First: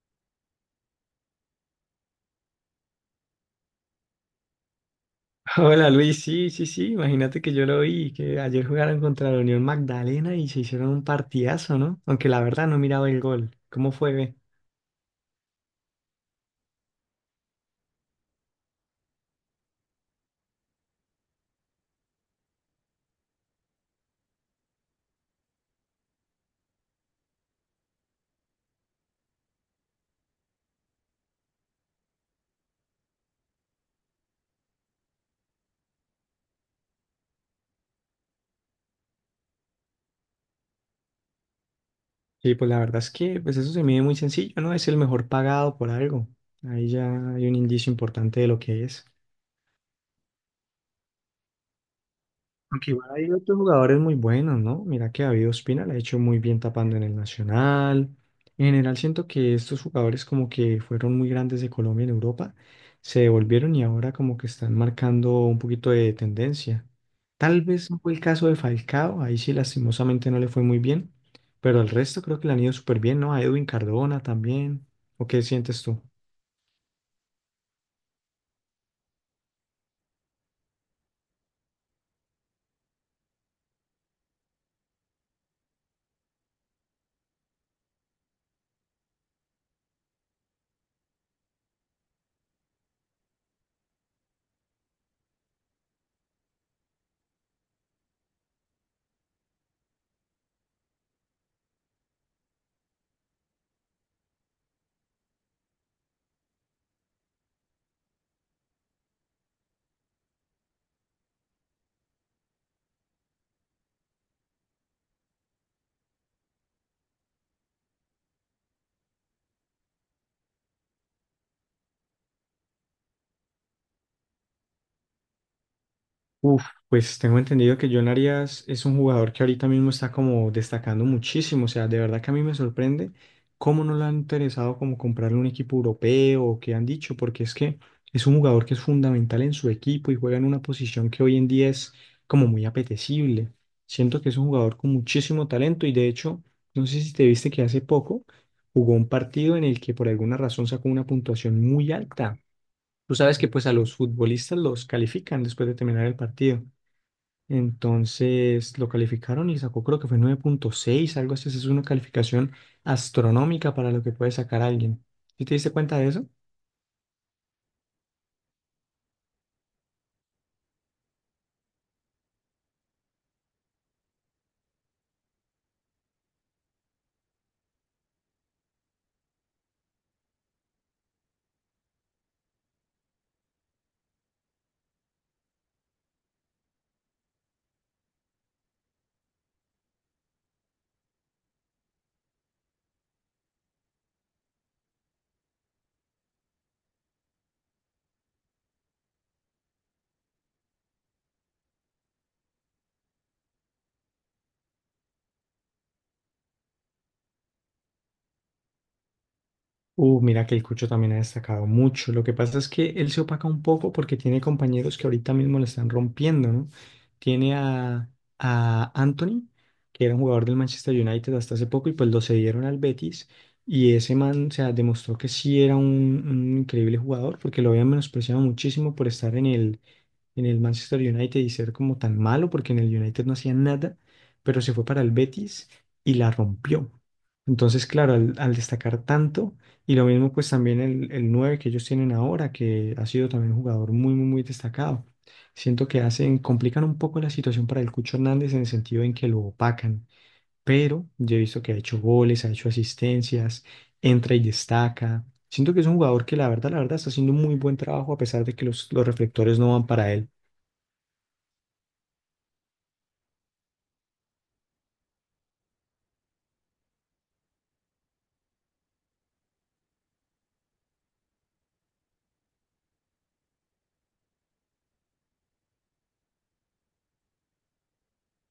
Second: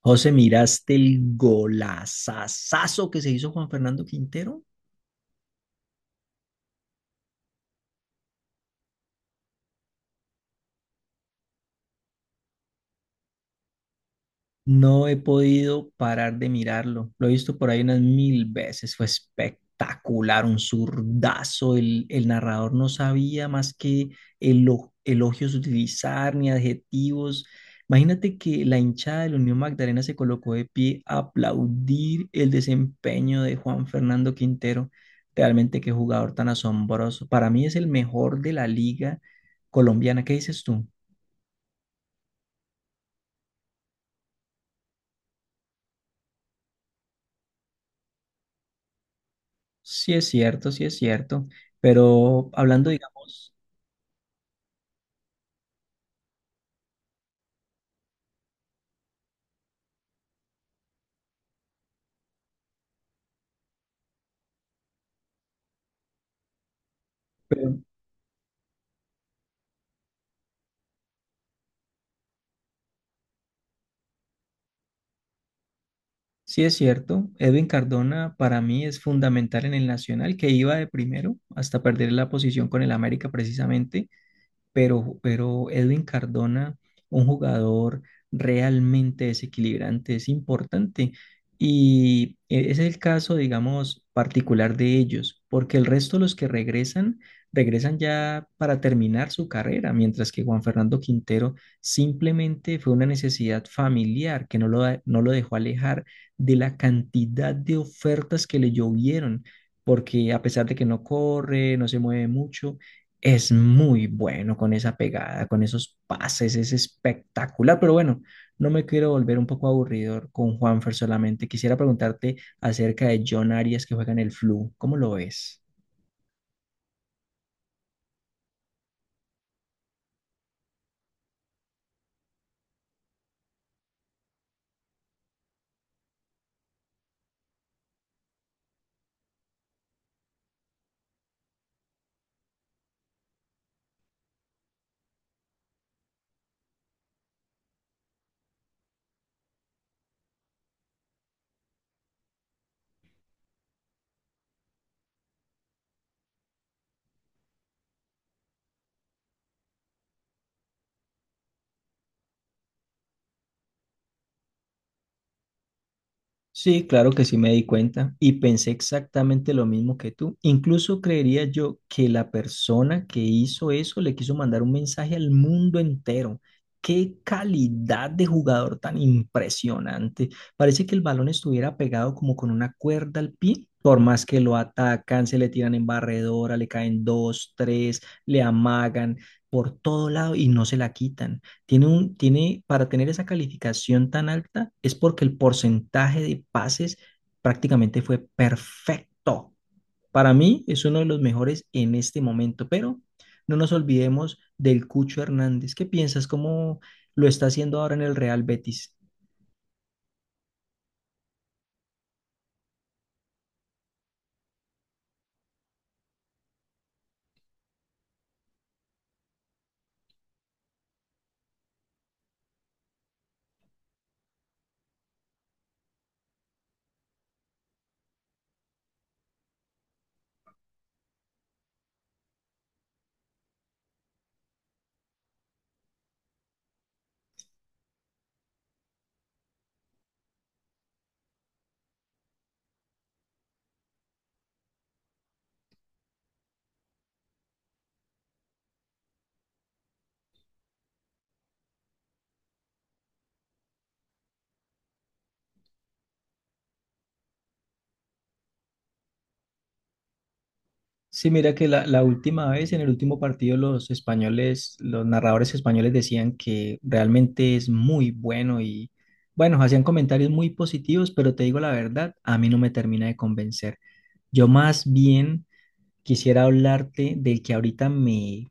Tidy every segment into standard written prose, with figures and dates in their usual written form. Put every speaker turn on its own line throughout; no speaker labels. José, ¿miraste el golazazazo que se hizo Juan Fernando Quintero?
Hola Luis, sí, sí, sí, imagínate que yo lo vi, que ayer jugaron contra la Unión Magdalena y se hicieron un partidazo, ¿no? Aunque la verdad no miraba el gol. ¿Cómo fue? ¿Ve?
No he podido parar de mirarlo. Lo he visto por ahí unas mil veces. Fue espectacular, un zurdazo. El narrador no sabía más que elogios utilizar ni adjetivos. Imagínate que la hinchada de la Unión Magdalena se colocó de pie a aplaudir el desempeño de Juan Fernando Quintero. Realmente qué jugador tan asombroso. Para mí es el mejor de la liga colombiana. ¿Qué dices tú?
Sí, pues la verdad es que pues eso se mide muy sencillo, ¿no? Es el mejor pagado por algo. Ahí ya hay un indicio importante de lo que es.
Sí es cierto, pero hablando,
Aunque igual hay
digamos,
otros jugadores muy buenos, ¿no? Mira que David Ospina la ha hecho muy bien tapando en el Nacional. En general siento que estos jugadores como que fueron muy grandes de Colombia en Europa, se devolvieron y ahora como que están marcando un poquito de tendencia. Tal
pero
vez no fue el caso de Falcao, ahí sí lastimosamente no le fue muy bien, pero el resto creo que le han ido súper bien, ¿no? A Edwin Cardona también. ¿O qué sientes tú?
sí es cierto, Edwin Cardona para mí es fundamental en el Nacional, que iba de primero hasta perder la posición con el América precisamente. Pero Edwin Cardona, un jugador realmente desequilibrante, es importante. Y ese es el caso, digamos, particular de ellos, porque el resto de los que regresan, regresan ya para terminar su carrera, mientras que Juan Fernando Quintero simplemente fue una necesidad familiar que no lo dejó alejar de la cantidad de ofertas que le llovieron, porque a pesar de que no corre, no se mueve mucho, es muy bueno con esa pegada, con esos pases, es espectacular. Pero bueno, no me quiero volver un poco aburridor con Juanfer solamente. Quisiera preguntarte acerca de John Arias que juega en el Flu. ¿Cómo lo ves?
Uf, pues tengo entendido que John Arias es un jugador que ahorita mismo está como destacando muchísimo. O sea, de verdad que a mí me sorprende cómo no le han interesado como comprarle un equipo europeo o qué han dicho, porque es que es un jugador que es fundamental en su equipo y juega en una posición que hoy en día es como muy apetecible. Siento que es un jugador con muchísimo talento y de hecho, no sé si te viste que hace poco jugó un partido en el que por alguna razón sacó una puntuación muy alta. Tú sabes que pues a los futbolistas los califican después de terminar el partido. Entonces lo calificaron y sacó creo que fue nueve punto seis algo así. Esa es una calificación astronómica para lo que puede sacar alguien. ¿Sí te diste cuenta de eso?
Sí, claro que sí me di cuenta y pensé exactamente lo mismo que tú. Incluso creería yo que la persona que hizo eso le quiso mandar un mensaje al mundo entero. Qué calidad de jugador tan impresionante. Parece que el balón estuviera pegado como con una cuerda al pie. Por más que lo atacan, se le tiran en barredora, le caen dos, tres, le amagan por todo lado y no se la quitan. Tiene un, tiene, para tener esa calificación tan alta es porque el porcentaje de pases prácticamente fue perfecto. Para mí es uno de los mejores en este momento, pero no nos olvidemos del Cucho Hernández. ¿Qué piensas? ¿Cómo lo está haciendo ahora en el Real Betis?
Mira que el Cucho también ha destacado mucho. Lo que pasa es que él se opaca un poco porque tiene compañeros que ahorita mismo le están rompiendo, ¿no? Tiene a Anthony, que era un jugador del Manchester United hasta hace poco, y pues lo cedieron al Betis. Y ese man, o sea, demostró que sí era un increíble jugador porque lo habían menospreciado muchísimo por estar en el Manchester United y ser como tan malo, porque en el United no hacía nada, pero se fue para el Betis y la rompió. Entonces, claro, al destacar tanto, y lo mismo pues también el 9 que ellos tienen ahora, que ha sido también un jugador muy, muy, muy destacado. Siento que hacen, complican un poco la situación para el Cucho Hernández en el sentido en que lo opacan, pero yo he visto que ha hecho goles, ha hecho asistencias, entra y destaca. Siento que es un jugador que la verdad está haciendo un muy buen trabajo a pesar de que los reflectores no van para él.
Sí, mira que la última vez, en el último partido, los españoles, los narradores españoles decían que realmente es muy bueno y, bueno, hacían comentarios muy positivos, pero te digo la verdad, a mí no me termina de convencer. Yo más bien quisiera hablarte del que ahorita me,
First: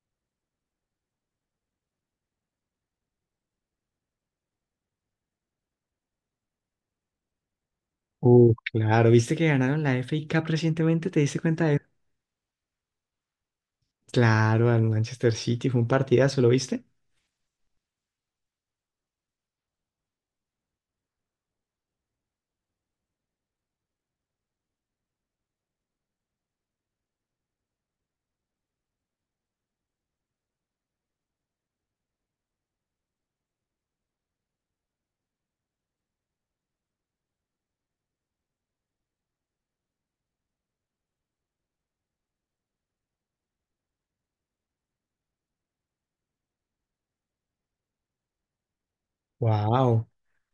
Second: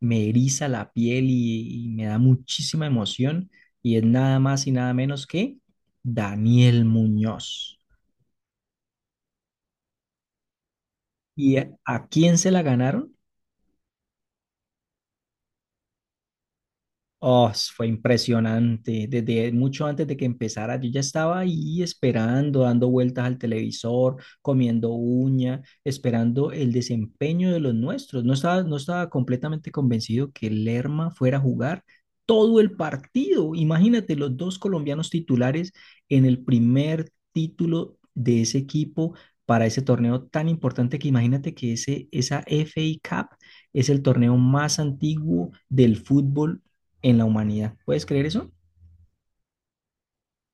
me eriza la piel y me da muchísima emoción, y es nada más y nada menos que Daniel Muñoz.
Claro, ¿viste que ganaron la FA Cup recientemente? ¿Te diste
¿Y
cuenta
a
de eso?
a quién se la ganaron?
Claro, al Manchester City, fue un partidazo, ¿lo viste?
Oh, fue impresionante. Desde mucho antes de que empezara, yo ya estaba ahí esperando, dando vueltas al televisor, comiendo uña, esperando el desempeño de los nuestros. No estaba completamente convencido que Lerma fuera a jugar todo el partido. Imagínate los dos colombianos titulares en el primer título de ese equipo para ese torneo tan importante que imagínate que esa FA Cup es el torneo más antiguo del fútbol en la humanidad. ¿Puedes creer eso?
Wow. O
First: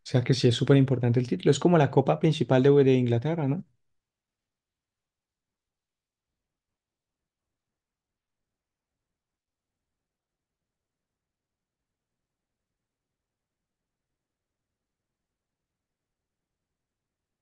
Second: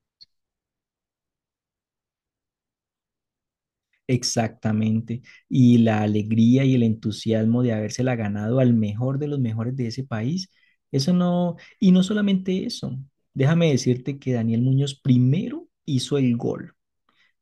sea que sí es súper importante el título. Es como la copa principal de Inglaterra, ¿no?
Exactamente. Y la alegría y el entusiasmo de habérsela ganado al mejor de los mejores de ese país. Eso no, y no solamente eso. Déjame decirte que Daniel Muñoz primero hizo el gol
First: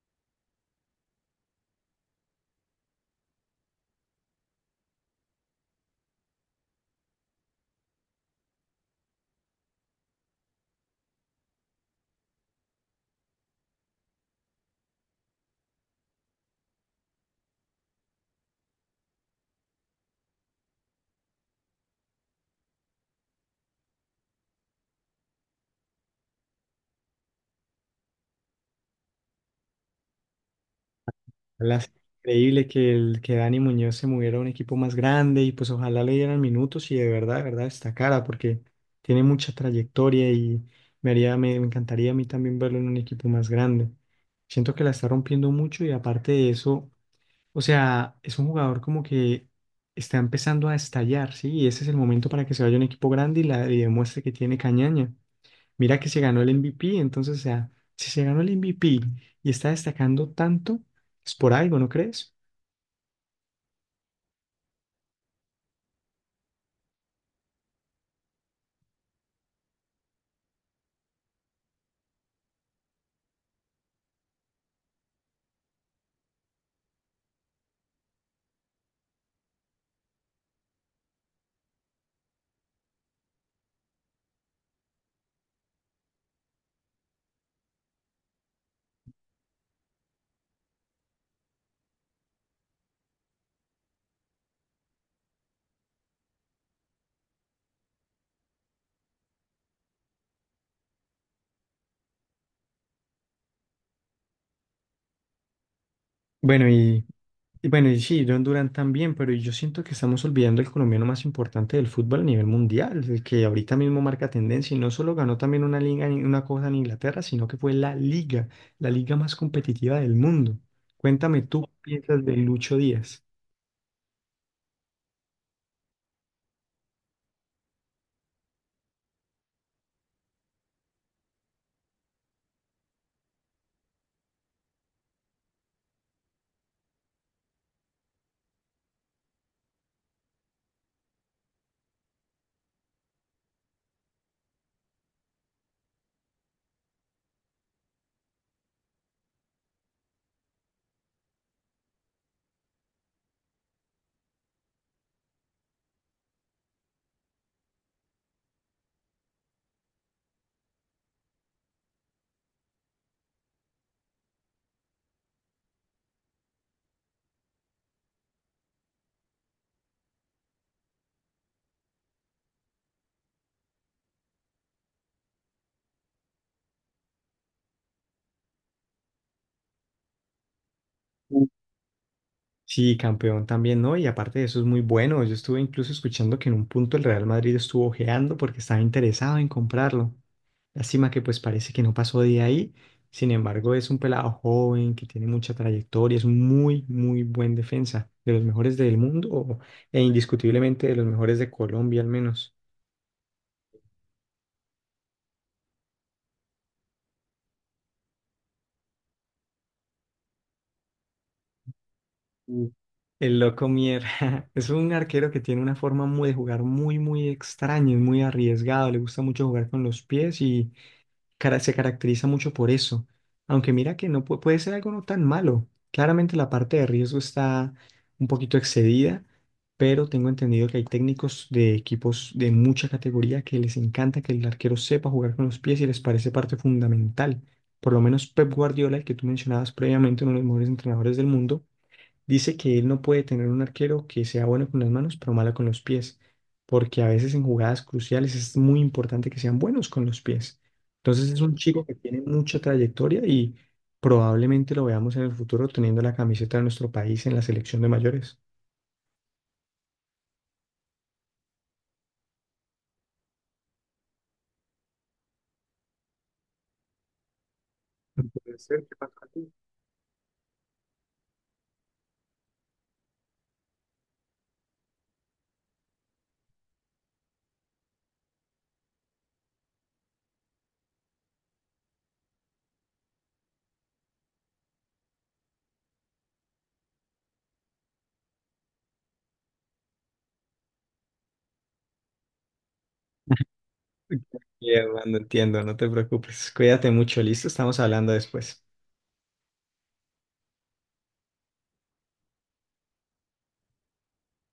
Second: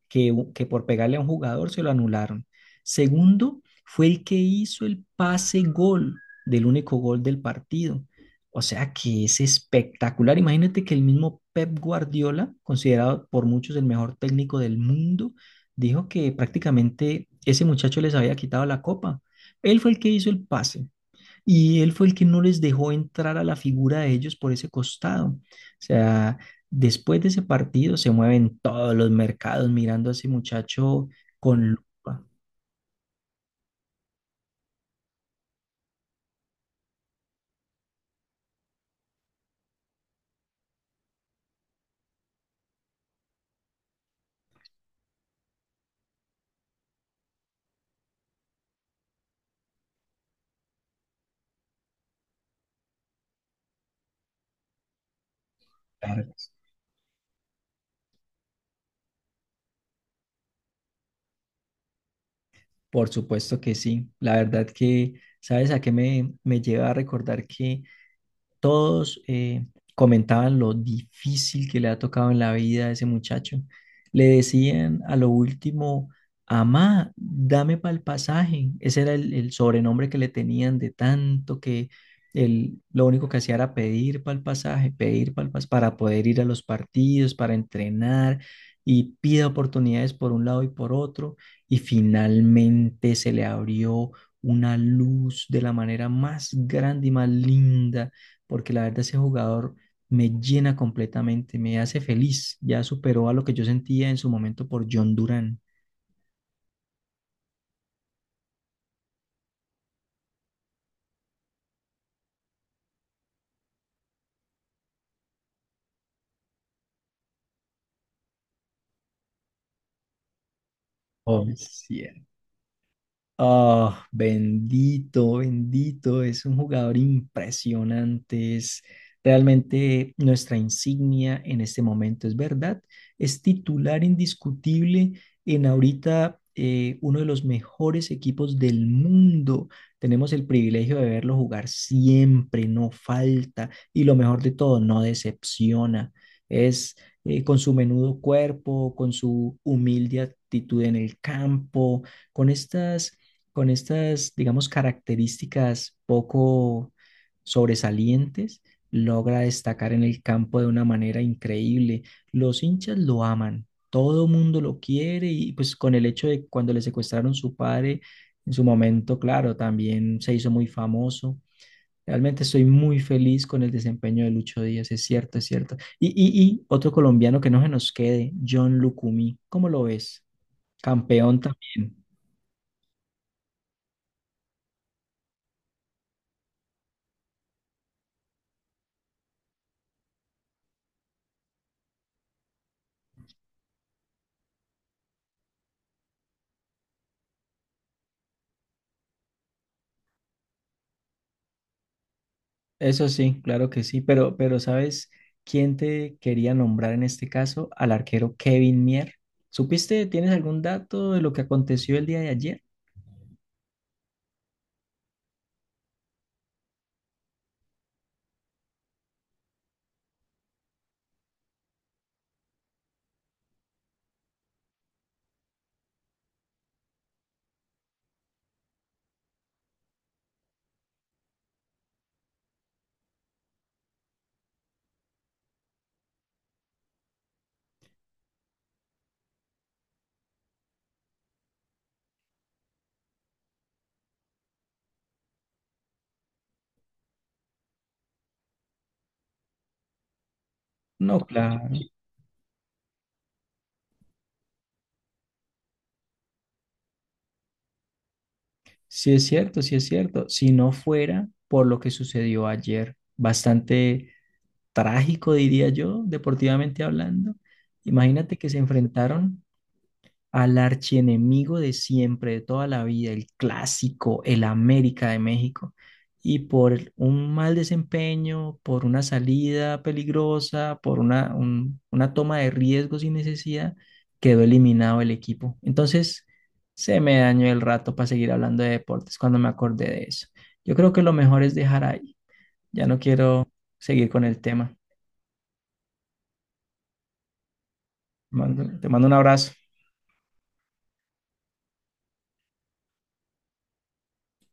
que por pegarle a un jugador se lo anularon. Segundo, fue el que hizo el pase gol del único gol del partido. O sea que es espectacular. Imagínate que el mismo Pep Guardiola, considerado por muchos el mejor técnico del mundo, dijo que prácticamente ese muchacho les había quitado la copa. Él fue el que hizo el pase, y él fue el que no les dejó entrar a la figura de ellos por ese costado. O sea, después de ese partido se mueven todos los mercados mirando a ese muchacho con
La-
lupa.
Increíble que, el, que Dani Muñoz se moviera a un equipo más grande y pues ojalá le dieran minutos y de verdad destacara porque tiene mucha trayectoria y me haría, me encantaría a mí también verlo en un equipo más grande. Siento que la está rompiendo mucho y aparte de eso, o sea, es un jugador como que está empezando a estallar, ¿sí? Y ese es el momento para que se vaya a un equipo grande y, la, y demuestre que tiene cañaña. Mira que se
Claro,
ganó el MVP, entonces, o sea, si se ganó el MVP y está destacando tanto, es por algo, ¿no crees?
por supuesto que sí. La verdad que, ¿sabes a qué me, me lleva a recordar que todos comentaban lo difícil que le ha tocado en la vida a ese muchacho? Le decían a lo último, Amá, dame para el pasaje. Ese era el sobrenombre que le tenían de tanto que él lo único que hacía era pedir para el pasaje, pedir para poder ir a los partidos, para entrenar y pide oportunidades por un lado y por otro. Y finalmente se le abrió una luz de la manera más grande y más linda porque la verdad ese jugador me llena completamente, me hace feliz. Ya superó a lo que yo sentía en su momento por John Duran.
Bueno, y bueno, y sí, John Durán también, pero yo siento que estamos olvidando el colombiano más importante del fútbol a nivel mundial, el que ahorita mismo marca tendencia y no solo ganó también una liga, una cosa en Inglaterra, sino que fue la liga más competitiva del mundo. Cuéntame
Oh,
tú, ¿qué
sí,
piensas de Lucho Díaz?
ah, bendito, bendito, es un jugador impresionante, es realmente nuestra insignia en este momento, es verdad, es titular indiscutible en ahorita uno de los mejores equipos del mundo. Tenemos el privilegio de verlo jugar siempre, no falta y lo mejor de todo, no decepciona. Es con su menudo cuerpo, con su humilde actitud en el campo, con estas con estas, digamos, características poco sobresalientes, logra destacar en el campo de una manera increíble. Los hinchas lo aman, todo mundo lo quiere y pues con el hecho de cuando le secuestraron su padre, en su momento, claro, también se hizo muy famoso. Realmente estoy muy feliz con el desempeño de Lucho Díaz, es cierto, es cierto. Y otro colombiano que no se nos quede, John Lucumí, ¿cómo lo ves? Campeón
Mm.
también.
Sí, campeón también, ¿no? Y aparte de eso es muy bueno. Yo estuve incluso escuchando que en un punto el Real Madrid estuvo ojeando porque estaba interesado en comprarlo. Lástima que pues parece que no pasó de ahí. Sin embargo, es un pelado joven que tiene mucha trayectoria, es un muy, muy buen defensa, de los mejores del mundo e indiscutiblemente de los mejores de Colombia al menos.
Eso sí, claro que sí, pero ¿sabes quién te quería nombrar en este caso? Al arquero Kevin Mier. ¿Supiste, tienes algún dato de lo que aconteció el día de ayer?
Mm. El loco Mier es un arquero que tiene una forma muy de jugar muy, muy extraña, es muy arriesgado, le gusta mucho jugar con los pies se caracteriza mucho por eso. Aunque mira que no puede ser algo no tan malo. Claramente la parte de riesgo está un poquito excedida, pero tengo entendido que hay técnicos de equipos de mucha categoría que les encanta que el arquero sepa jugar con los pies y les parece parte fundamental. Por lo menos Pep Guardiola, el que tú mencionabas previamente, uno de los mejores entrenadores del mundo, dice que él no puede tener un arquero que sea bueno con las manos, pero malo con los pies, porque a veces en jugadas cruciales es muy importante que sean buenos con los pies.
No,
Entonces es un
claro.
chico que tiene mucha trayectoria y probablemente lo veamos en el futuro teniendo la camiseta de nuestro país en la selección de mayores.
Sí es cierto, sí es cierto. Si no fuera por lo que sucedió ayer, bastante trágico, diría yo, deportivamente hablando. Imagínate que se enfrentaron al archienemigo de siempre, de toda la vida, el clásico, el América de México, y por un mal desempeño, por una salida peligrosa, por una toma de riesgo sin necesidad, quedó eliminado el equipo. Entonces, se me dañó el rato para seguir hablando de deportes cuando me acordé de eso. Yo creo que lo mejor es dejar ahí. Ya no quiero seguir con el tema.
Bien, Armando, entiendo, no te preocupes. Cuídate mucho, listo, estamos hablando después.
Te mando un abrazo.